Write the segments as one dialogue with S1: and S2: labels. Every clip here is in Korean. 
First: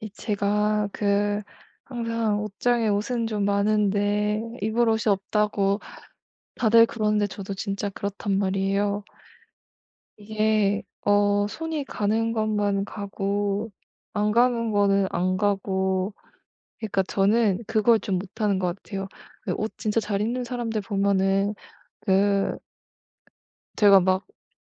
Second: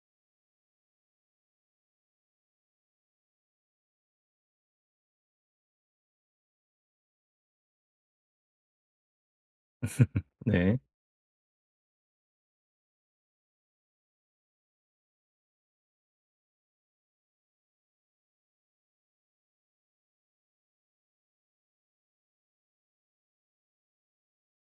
S1: 이 제가 그 항상 옷장에 옷은 좀 많은데 입을 옷이 없다고 다들 그러는데 저도 진짜 그렇단 말이에요.
S2: 네.
S1: 이게 손이 가는 것만 가고 안 가는 거는 안 가고, 그러니까 저는 그걸 좀 못하는 것 같아요. 그옷 진짜 잘 입는 사람들 보면은 그 제가 막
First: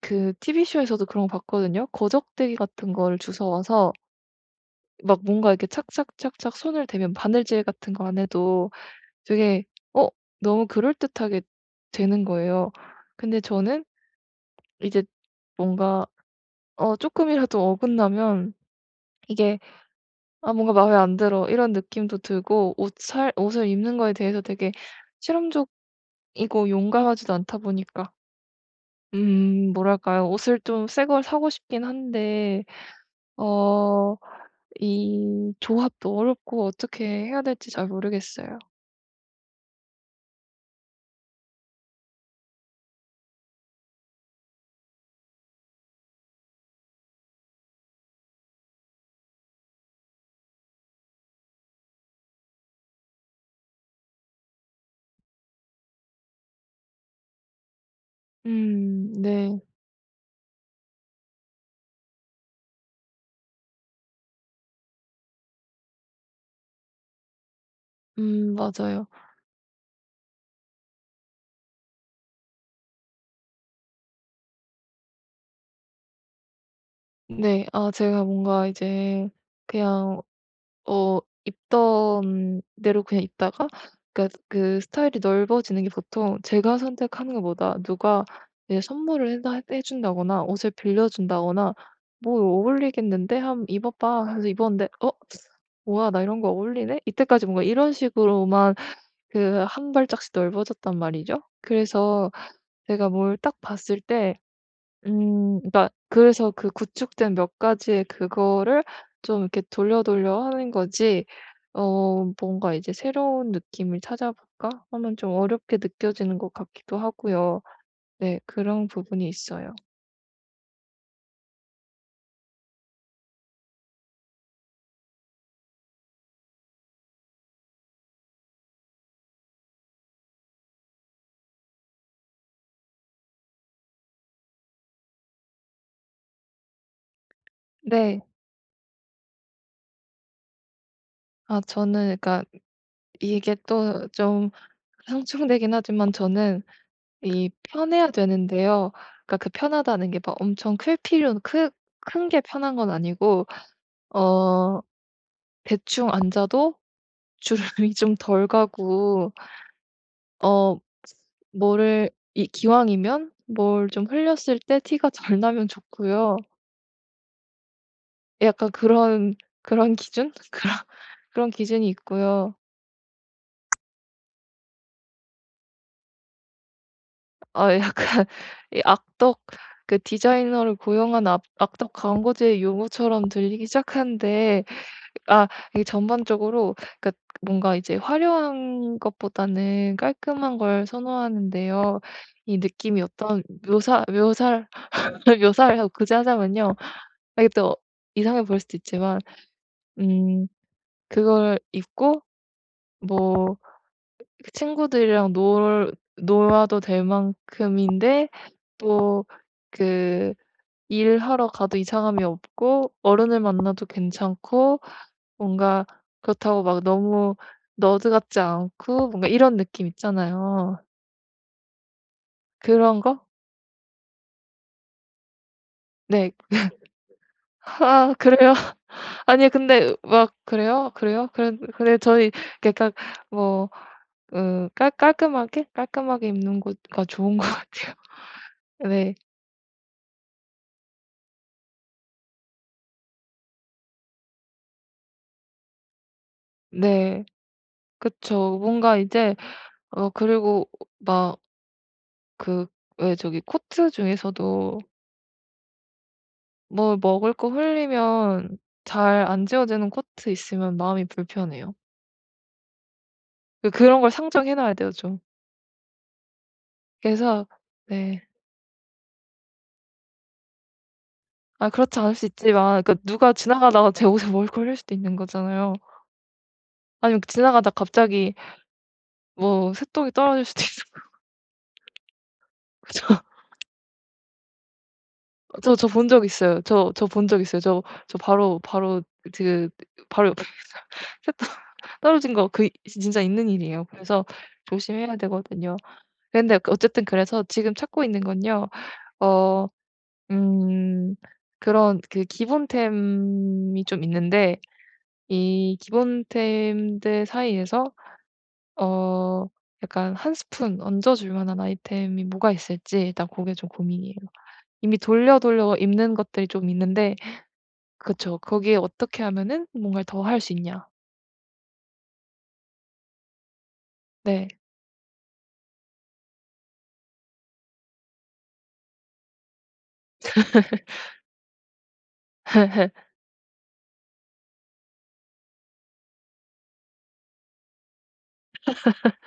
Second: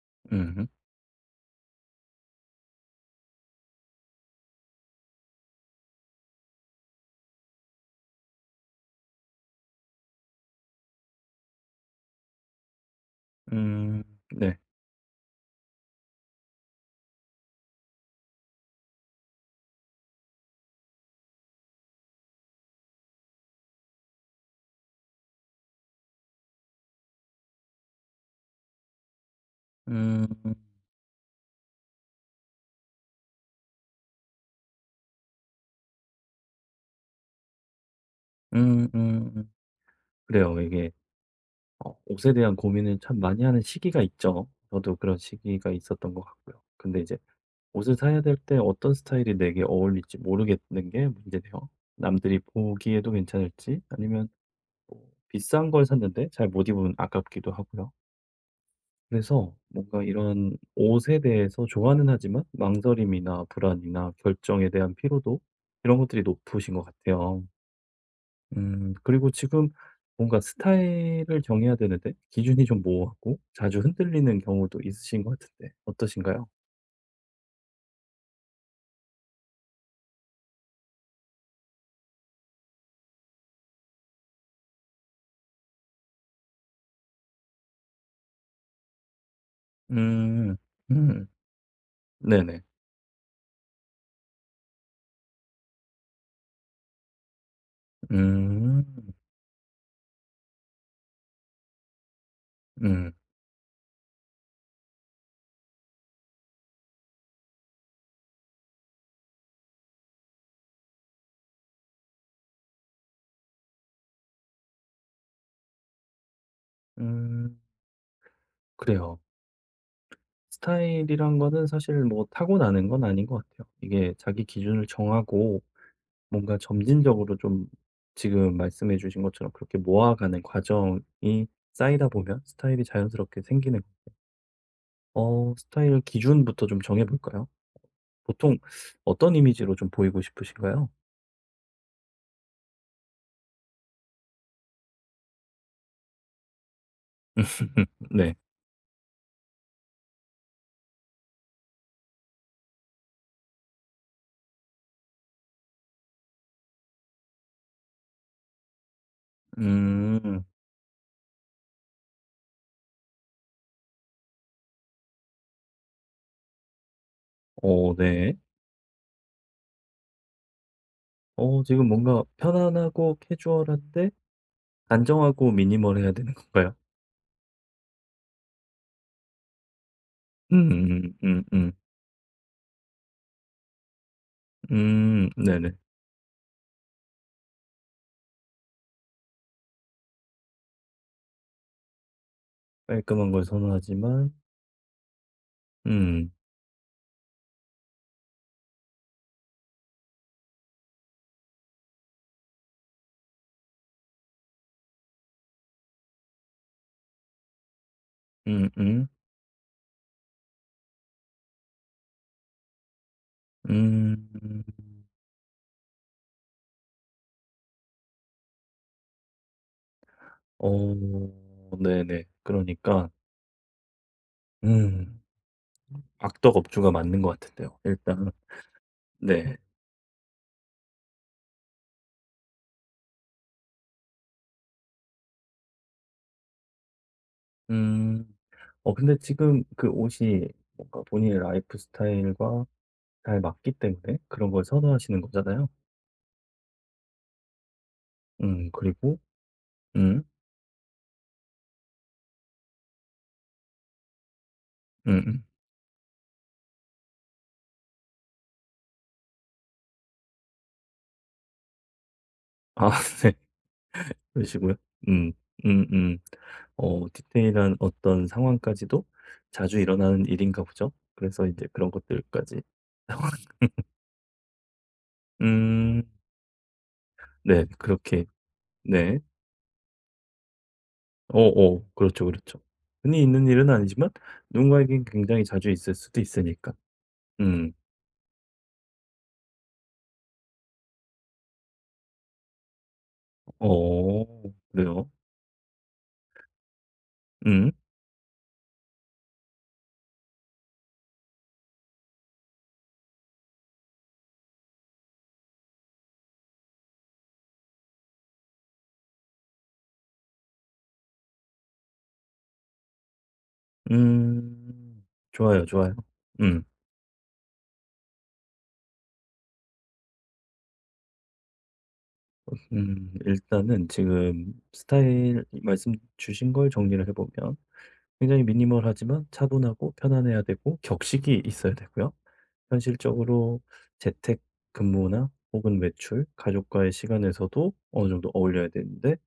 S1: 그
S2: 음음.
S1: TV쇼에서도 그런 거 봤거든요. 거적대기 같은 거를 주워 와서 막 뭔가 이렇게 착착착착 손을 대면 바느질 같은 거 안 해도 되게 어 너무 그럴듯하게 되는 거예요. 근데 저는
S2: 음 네.
S1: 이제 뭔가 조금이라도 어긋나면 이게 '아 뭔가 마음에 안 들어.' 이런 느낌도 들고 옷 살 옷을 입는 거에 대해서 되게 실험적이고 용감하지도 않다 보니까
S2: 음.
S1: 뭐랄까요? 옷을 좀 새 걸 사고 싶긴 한데 어 이 조합도 어렵고 어떻게 해야 될지 잘 모르겠어요.
S2: 음 음. 그래요. 이게 옷에 대한 고민을 참 많이 하는 시기가 있죠. 저도 그런 시기가 있었던 것 같고요. 근데 이제 옷을 사야 될 때 어떤 스타일이 내게 어울릴지 모르겠는 게 문제네요. 남들이 보기에도 괜찮을지 아니면 뭐 비싼 걸 샀는데 잘 못 입으면 아깝기도 하고요. 그래서
S1: 네.
S2: 뭔가 이런 옷에 대해서 좋아는 하지만 망설임이나 불안이나 결정에 대한 피로도 이런 것들이 높으신 것 같아요.
S1: 맞아요.
S2: 그리고 지금 뭔가 스타일을 정해야 되는데 기준이 좀 모호하고 자주 흔들리는 경우도 있으신 것 같은데 어떠신가요?
S1: 네. 아 제가 뭔가 이제 그냥 어 입던 대로 그냥 입다가, 그러니까 그 스타일이 넓어지는 게 보통 제가 선택하는 것보다 누가 이제 선물을 해다 해 준다거나
S2: 음.
S1: 옷을 빌려
S2: 음.
S1: 준다거나 "뭐
S2: 네네.
S1: 어울리겠는데? 한번 입어 봐." 그래서 입었는데 '어 뭐야 나 이런 거 어울리네?' 이때까지 뭔가 이런 식으로만
S2: 음.
S1: 그 한 발짝씩 넓어졌단 말이죠. 그래서 제가
S2: 음.
S1: 뭘 딱 봤을 때 그러니까 그래서 그 구축된 몇 가지의 그거를 좀 이렇게 돌려 돌려 하는 거지 뭔가 이제 '새로운 느낌을 찾아볼까?' 하면 좀 어렵게 느껴지는 것 같기도
S2: 음.
S1: 하고요. 네, 그런
S2: 그래요.
S1: 부분이 있어요.
S2: 스타일이란 거는 사실 뭐 타고나는 건 아닌 것 같아요. 이게 자기 기준을 정하고 뭔가 점진적으로 좀 지금 말씀해 주신 것처럼 그렇게 모아가는 과정이 쌓이다 보면 스타일이 자연스럽게 생기는 거예요. 스타일 기준부터 좀 정해 볼까요?
S1: 네.
S2: 보통 어떤 이미지로 좀 보이고 싶으신가요?
S1: 아 저는 그러니까 이게 또 좀 상충되긴 하지만 저는 이 편해야
S2: 네.
S1: 되는데요. 그러니까 그 편하다는 게 막 엄청 클 필요는, 큰 게 편한 건 아니고 어 대충 앉아도 주름이 좀 덜 가고
S2: 음.
S1: 어 뭐를 이 기왕이면 뭘 좀 흘렸을 때 티가 덜 나면 좋고요.
S2: 어 네.
S1: 약간 그런 그런 기준? 그런 그런
S2: 지금
S1: 기준이
S2: 뭔가
S1: 있고요.
S2: 편안하고 캐주얼한데 단정하고 미니멀해야 되는 건가요?
S1: 아 약간 이 악덕 그
S2: 음.
S1: 디자이너를
S2: 음.
S1: 고용한 압
S2: 음. 음.
S1: 악덕 광고주의 요구처럼 들리기 시작하는데
S2: 음. 음.
S1: 아
S2: 네네.
S1: 이게 전반적으로 그러니까 뭔가 이제 화려한 것보다는 깔끔한 걸 선호하는데요. 이 느낌이
S2: 깔끔한
S1: 어떤
S2: 걸 선호하지만.
S1: 묘사, 그걸 묘사를 하고 굳이
S2: 음.
S1: 하자면요. 아 이게 또 이상해 보일 수도 있지만 음 그걸 입고 뭐 그 친구들이랑 놀 놀아도 될 만큼인데
S2: 음음.
S1: 또 그 일하러 가도 이상함이 없고 어른을 만나도
S2: 음. 음.
S1: 괜찮고 뭔가 그렇다고 막 너무 너드 같지 않고 뭔가 이런 느낌 있잖아요.
S2: 어 네네.
S1: 그런
S2: 그러니까
S1: 거?
S2: 음
S1: 네.
S2: 악덕업주가 맞는 것 같은데요 일
S1: "아
S2: 단
S1: 그래요?" 아니
S2: 네.
S1: 근데 막 "그래요? 그래요?" 그런 근데 저희 그러니까 뭐 그 깔 깔끔하게, 깔끔하게 입는 거가 좋은 것 같아요.
S2: 음.
S1: 네.
S2: 근데 지금 그 옷이 뭔가 본인의 라이프 스타일과 잘 맞기 때문에 그런 걸 선호하시는 거잖아요.
S1: 네. 그쵸. 뭔가
S2: 그리고.
S1: 이제
S2: 음.
S1: 그리고 막 그 왜 저기 코트 중에서도
S2: 음음.
S1: 뭘 먹을 거 흘리면 잘 안 지워지는 코트 있으면 마음이 불편해요.
S2: 아 네.
S1: 그 그런 걸 상정해
S2: 그러시고요.
S1: 놔야 돼요 좀.
S2: 음. 음음.
S1: 그래서
S2: 디테일한
S1: 네.
S2: 어떤 상황까지도 자주 일어나는 일인가 보죠. 그래서 이제
S1: 아
S2: 그런
S1: 그렇지 않을 수
S2: 것들까지.
S1: 있지만 그러니까 누가 지나가다가 제 옷에 먹을 걸 흘릴 수도 있는 거잖아요.
S2: 음.
S1: 아니면
S2: 네.
S1: 지나가다
S2: 그렇게.
S1: 갑자기
S2: 네.
S1: 뭐 새똥이 떨어질 수도 있는
S2: 어어. 그렇죠, 그렇죠. 흔히
S1: 거죠.
S2: 있는 일은 아니지만 누군가에겐 굉장히 자주
S1: 저 저
S2: 있을
S1: 본
S2: 수도
S1: 적 있어요.
S2: 있으니까.
S1: 저 저 본 적 있어요.
S2: 음.
S1: 저 저 바로 바로 그 바로 옆에 있어요. 떨어진 거 그 진짜 있는 일이에요.
S2: 어
S1: 그래서
S2: 그래요?
S1: 조심해야 되거든요. 근데 그 어쨌든 그래서
S2: 음.
S1: 지금 찾고 있는 건요. 어 음 그런 그 기본템이 좀 있는데 이 기본템들 사이에서 어 약간 한 스푼 얹어 줄 만한 아이템이 뭐가 있을지 일단 고게 좀 고민이에요. 이미
S2: 음.
S1: 돌려
S2: 좋아요,
S1: 돌려
S2: 좋아요.
S1: 입는 것들이
S2: 음.
S1: 좀 있는데 그쵸. 거기에 어떻게 하면은 뭔가를 더 할 수 있냐.
S2: 일단은
S1: 네.
S2: 지금 스타일 말씀 주신 걸 정리를 해 보면 굉장히 미니멀하지만 차분하고 편안해야 되고 격식이 있어야 되고요. 현실적으로 재택근무나 혹은 외출, 가족과의 시간에서도 어느 정도 어울려야 되는데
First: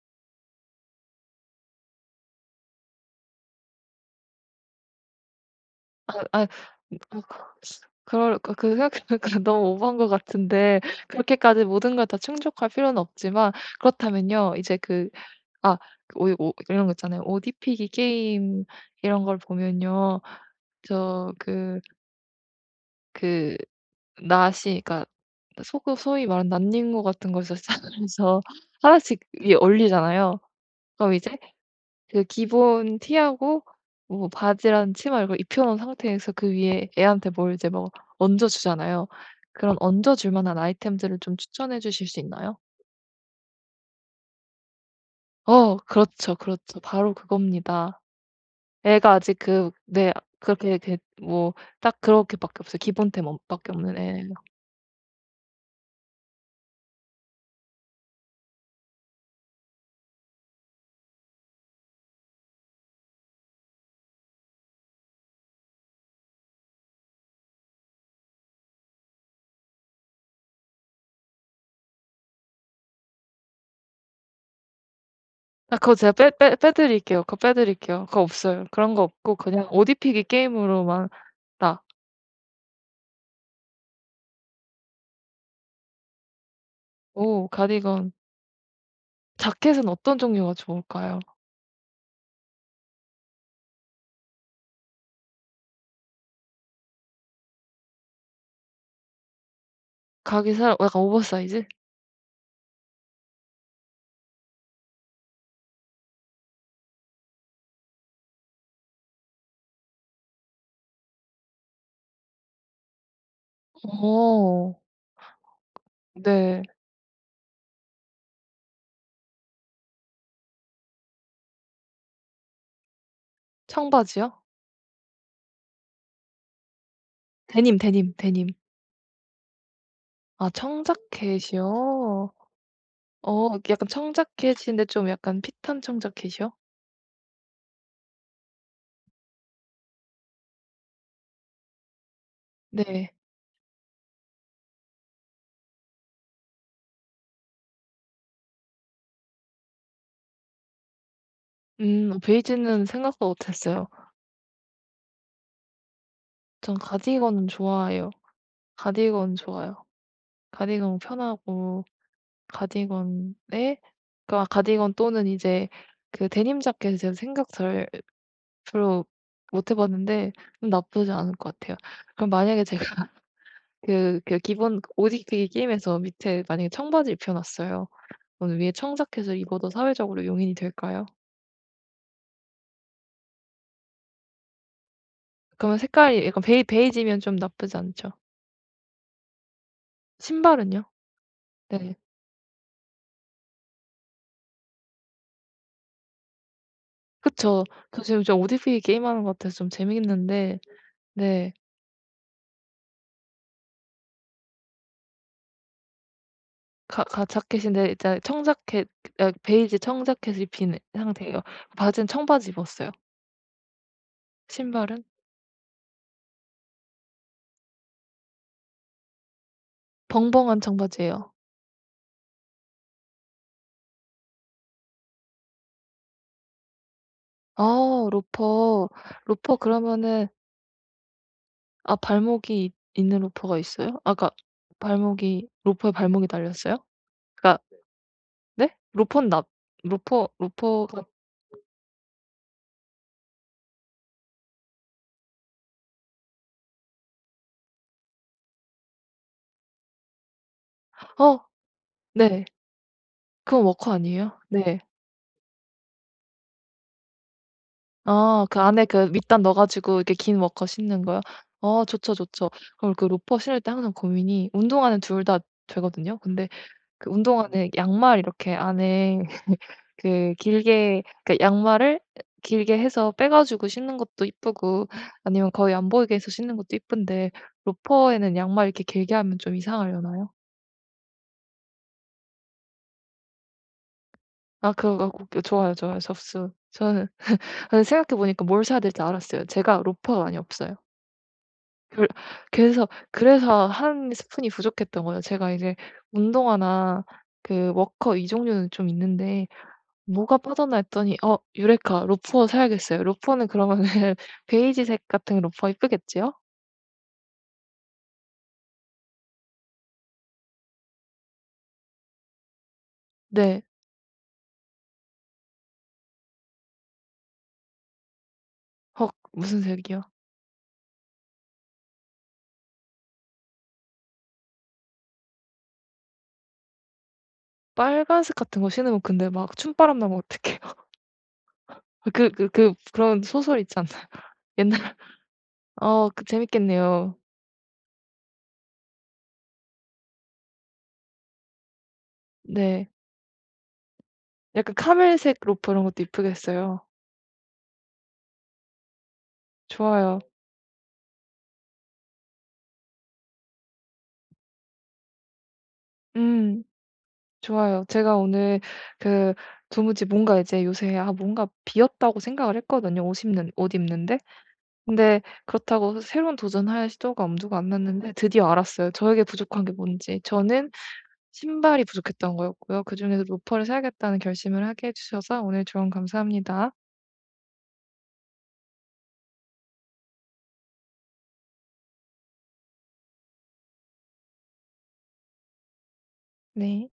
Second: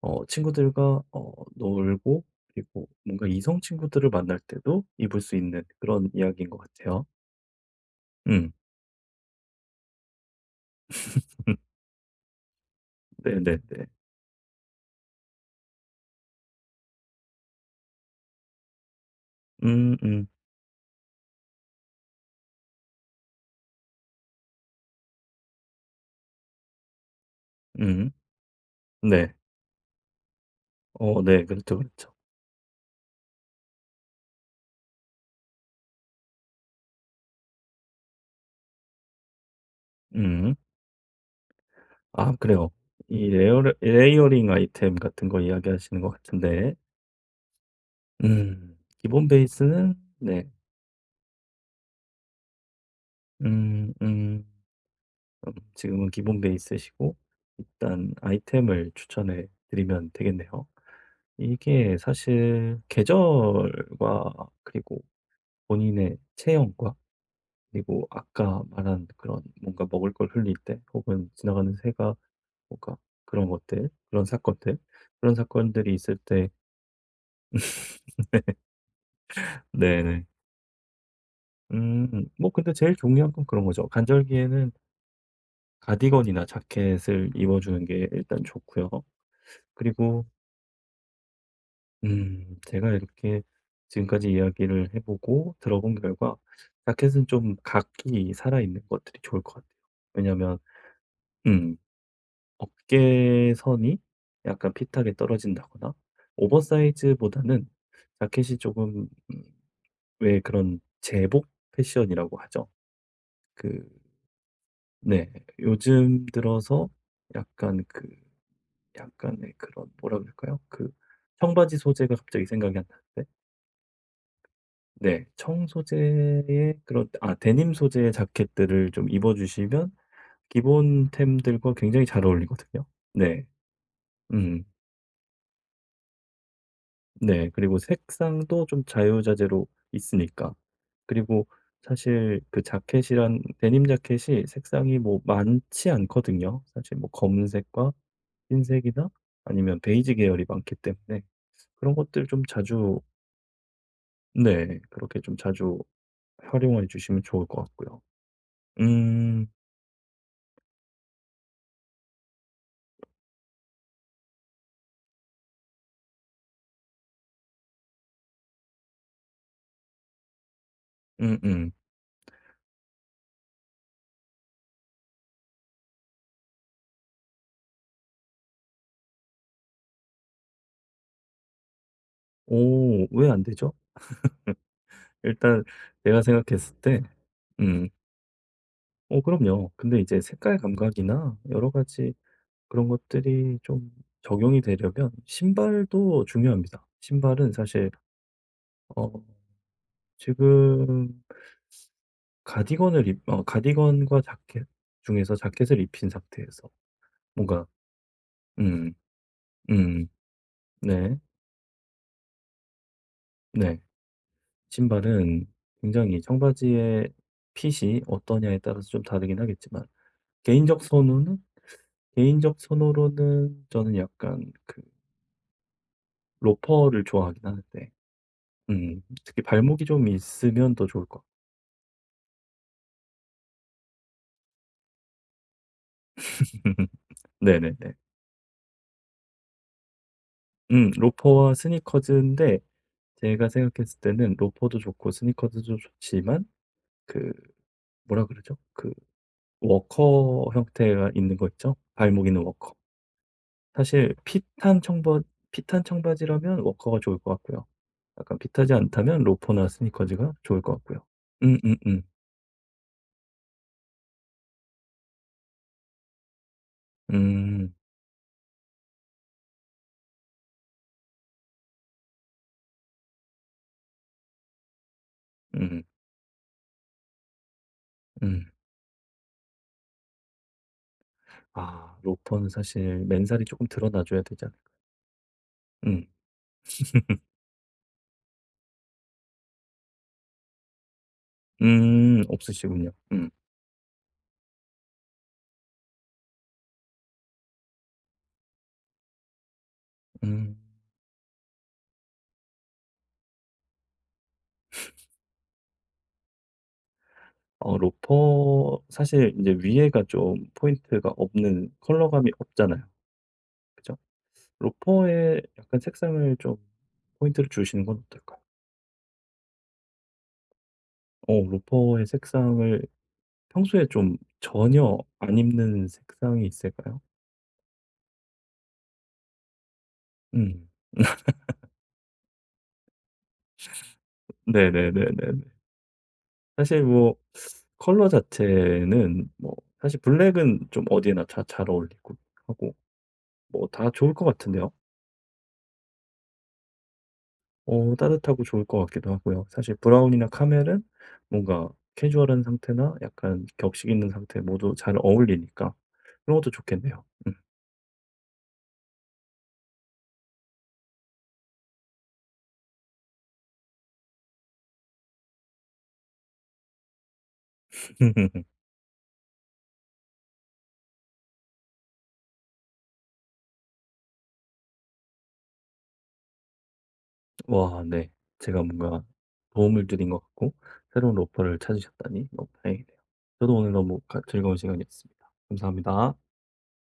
S2: 친구들과 놀고 그리고 뭔가 이성 친구들을 만날 때도 입을 수 있는 그런
S1: 아 아
S2: 이야기인 것 같아요.
S1: 어, 그럴
S2: 음.
S1: 그 그 생각해보니까 너무 오버한 것 같은데 그렇게까지 모든 걸 다 충족할 필요는 없지만
S2: 네네네.
S1: 그렇다면요. 이제 그 아 오이 오 오, 이런 거 있잖아요. 옷 입히기 게임 이런 걸
S2: 음
S1: 보면요.
S2: 음
S1: 저 그 그 낫이 그러니까 소 소위 말하는 낫닝구 같은 걸서
S2: 음.
S1: 하나씩
S2: 네.
S1: 위에 올리잖아요. 그럼
S2: 어
S1: 이제
S2: 네. 그렇죠, 그렇죠.
S1: 그 기본 티하고 뭐 바지랑 치마 이걸 입혀 놓은 상태에서 그 위에 애한테 뭘 이제 뭐 얹어 주잖아요. 그런 얹어 줄
S2: 음.
S1: 만한 아이템들을 좀 추천해 주실 수
S2: 아
S1: 있나요?
S2: 그래요. 이 레어 레이어링 아이템 같은 거
S1: 어
S2: 이야기하시는 것
S1: 그렇죠,
S2: 같은데
S1: 그렇죠. 바로 그겁니다. 애가
S2: 기본
S1: 아직 그
S2: 베이스는.
S1: 네
S2: 네.
S1: 그렇게 그 뭐 딱 그렇게밖에 없어요. 기본템 없 밖에
S2: 음.
S1: 없는 애예요.
S2: 음. 지금은 기본 베이스시고 일단 아이템을 추천해 드리면 되겠네요. 이게 사실 계절과 그리고 본인의 체형과 그리고 아까 말한 그런 뭔가 먹을 걸 흘릴 때 혹은 지나가는 새가 뭔가 그런 것들, 그런 사건들, 그런
S1: 아
S2: 사건들이
S1: 그거 제가
S2: 있을 때.
S1: 빼 드릴게요. 그거 빼 드릴게요. 그거 없어요. 그런 거 없고 그냥 옷
S2: 네네.
S1: 입히기 게임으로만 나,
S2: 뭐 근데 제일 중요한 건 그런 거죠. 간절기에는 가디건이나 자켓을
S1: 오,
S2: 입어 주는 게
S1: 가디건.
S2: 일단 좋고요.
S1: 자켓은 어떤
S2: 그리고
S1: 종류가 좋을까요?
S2: 제가 이렇게 지금까지 이야기를 해보고 들어본 결과, 자켓은 좀 각기 살아있는 것들이 좋을 것 같아요.
S1: 가기
S2: 왜냐면,
S1: 살아 약간 오버사이즈?
S2: 음, 어깨선이 약간 핏하게 떨어진다거나, 오버사이즈보다는 자켓이 조금, 음, 왜 그런 제복 패션이라고 하죠? 그.
S1: 어.
S2: 네, 요즘
S1: 네.
S2: 들어서 약간 그, 약간의 그런, 뭐라 그럴까요? 그, 청바지 소재가 갑자기 생각이 안 나는데.
S1: 청바지요?
S2: 네. 청 소재의 그런 아 데님
S1: 데님,
S2: 소재의
S1: 데님, 데님.
S2: 자켓들을 좀 입어 주시면
S1: 아
S2: 기본템들과 굉장히 잘
S1: 청자켓이요?
S2: 어울리거든요. 네.
S1: 어 약간
S2: 음.
S1: 청자켓인데 좀 약간 핏한 청자켓이요?
S2: 네. 그리고 색상도 좀 자유자재로 있으니까. 그리고 사실 그
S1: 네.
S2: 자켓이란 데님 자켓이 색상이 뭐 많지 않거든요. 사실 뭐 검은색과 흰색이나 아니면 베이지 계열이 많기 때문에 그런 것들 좀
S1: 베이지는
S2: 자주.
S1: 생각도 못 했어요.
S2: 네. 그렇게 좀 자주
S1: 전
S2: 활용해 주시면 좋을
S1: 가디건은
S2: 것 같고요.
S1: 좋아해요. 가디건
S2: 음.
S1: 좋아요. 가디건 편하고 가디건에 그러니까 가디건 또는 이제 그 데님 자켓을 제가 생각 잘 별로 못해 봤는데 나쁘지 않을 것
S2: 음음.
S1: 같아요. 그럼 만약에 제가 그 그 기본 오직 그 게임에서 밑에 만약에 청바지 입혀 놨어요. 그럼 위에 청자켓을 입어도 사회적으로 용인이 될까요?
S2: 오 왜 안 되죠? 일단
S1: 그러면
S2: 내가
S1: 색깔이 약간
S2: 생각했을 때
S1: 베이지면 좀 나쁘지
S2: 음
S1: 않죠.
S2: 그럼요. 근데 이제 색깔
S1: 신발은요?
S2: 감각이나 여러
S1: 네.
S2: 가지 그런 것들이 좀 적용이 되려면 신발도 중요합니다. 신발은
S1: 그쵸.
S2: 사실.
S1: 저 지금 저오디피기
S2: 어
S1: 게임하는 것 같아서 좀 재밌는데
S2: 지금
S1: 네.
S2: 가디건을 입 가디건과 자켓 중에서 자켓을 입힌 상태에서
S1: 가 가
S2: 뭔가.
S1: 자켓인데 일단 청자켓,
S2: 음.
S1: 아 베이지
S2: 음.
S1: 청자켓을 입힌
S2: 네.
S1: 상태예요. 바지는 청바지 입었어요.
S2: 네.
S1: 신발은
S2: 신발은 굉장히 청바지의 핏이 어떠냐에 따라서 좀 다르긴 하겠지만
S1: 벙벙한
S2: 개인적
S1: 청바지예요.
S2: 선호는 개인적 선호로는 저는 약간 그 로퍼를 좋아하긴 하는데.
S1: 아 로퍼.
S2: 특히
S1: 로퍼
S2: 발목이 좀
S1: 그러면은
S2: 있으면 더 좋을 것 같아요.
S1: 아 발목이 있는 로퍼가 있어요? 아까 발목이 로퍼에 발목이 달렸어요? 그러니까
S2: 네네네.
S1: 네? 로퍼는 납 로퍼가
S2: 로퍼와 스니커즈인데 제가 생각했을 때는 로퍼도 좋고 스니커즈도 좋지만 그 뭐라 그러죠? 그 워커 형태가 있는
S1: 어
S2: 거 있죠? 발목 있는
S1: 네.
S2: 워커.
S1: 그건 워커
S2: 사실
S1: 아니에요? 네.
S2: 핏한 청바지라면 워커가 좋을 것 같고요. 약간
S1: 아 그
S2: 핏하지
S1: 안에 그
S2: 않다면
S1: 밑단 넣어
S2: 로퍼나
S1: 가지고 이렇게
S2: 스니커즈가
S1: 긴
S2: 좋을
S1: 워커
S2: 것 같고요.
S1: 신는 거요? 어
S2: 음.
S1: 좋죠, 좋죠. 그럼 그 로퍼 신을 때 항상 고민이 운동화는 둘 다 되거든요. 근데 그 운동화는
S2: 음.
S1: 양말 이렇게 안에 그 길게 그 양말을 길게 해서 빼 가지고 신는 것도 이쁘고 아니면
S2: 음.
S1: 거의
S2: 음.
S1: 안 보이게 해서 신는 것도 이쁜데, 로퍼에는
S2: 음.
S1: 양말 이렇게 길게 하면 좀 이상하려나요?
S2: 아 로퍼는 사실 맨살이 조금 드러나 줘야 되잖아요.
S1: 아 그거 그 좋아요, 좋아요.
S2: 음.
S1: 접수. 저는 근데 생각해 보니까 뭘 사야 될지 알았어요. 제가 로퍼가 많이 없어요. 그 그래서
S2: 없으시군요. 음.
S1: 그래서 한 스푼이 부족했던 거예요. 제가 이제 운동화나 그 워커 이 종류는 좀 있는데 뭐가
S2: 음.
S1: 빠졌나 했더니 어 유레카, 로퍼 사야겠어요. 로퍼는 그러면은 베이지색 같은 로퍼 이쁘겠지요?
S2: 로퍼 사실 이제 위에가 좀 포인트가 없는 컬러감이 없잖아요.
S1: 네.
S2: 그죠? 로퍼에 약간 색상을 좀 포인트를 주시는 건 어떨까요?
S1: 헉 무슨 색이요?
S2: 로퍼의 색상을 평소에 좀 전혀 안 입는 색상이 있을까요?
S1: 빨간색 같은 거 신으면 근데 막 춤바람 나면 어떡해요.
S2: 음.
S1: 그 그 그 그런 소설 있지 않나요? 옛날
S2: 네네네네네.
S1: 어 그
S2: 사실 뭐
S1: 재밌겠네요.
S2: 컬러 자체는 뭐 사실 블랙은 좀 어디에나 다 잘 어울리고 하고
S1: 네.
S2: 뭐 다 좋을 것 같은데요.
S1: 약간 카멜색 로퍼 이런 것도 이쁘겠어요.
S2: 따뜻하고 좋을 것 같기도 하고요. 사실
S1: 좋아요.
S2: 브라운이나 카멜은 뭔가 캐주얼한 상태나 약간 격식 있는 상태 모두 잘 어울리니까 그런 것도
S1: 음
S2: 좋겠네요.
S1: 좋아요. 제가 오늘 그 도무지 뭔가 이제 요새 아 뭔가 비었다고 생각을 했거든요, 옷 입는 옷 입는데. 근데 그렇다고 새로운 도전할 시도가 엄두가 안 났는데 드디어 알았어요. 저에게 부족한 게 뭔지. 저는 신발이 부족했던 거였고요. 그중에서 로퍼를 사야겠다는 결심을 하게 해 주셔서 오늘 조언 감사합니다.
S2: 와 네. 제가 뭔가 도움을 드린 것 같고 새로운 로퍼를 찾으셨다니 너무 다행이네요. 저도 오늘 너무 가 즐거운 시간이었습니다. 감사합니다.
S1: 네.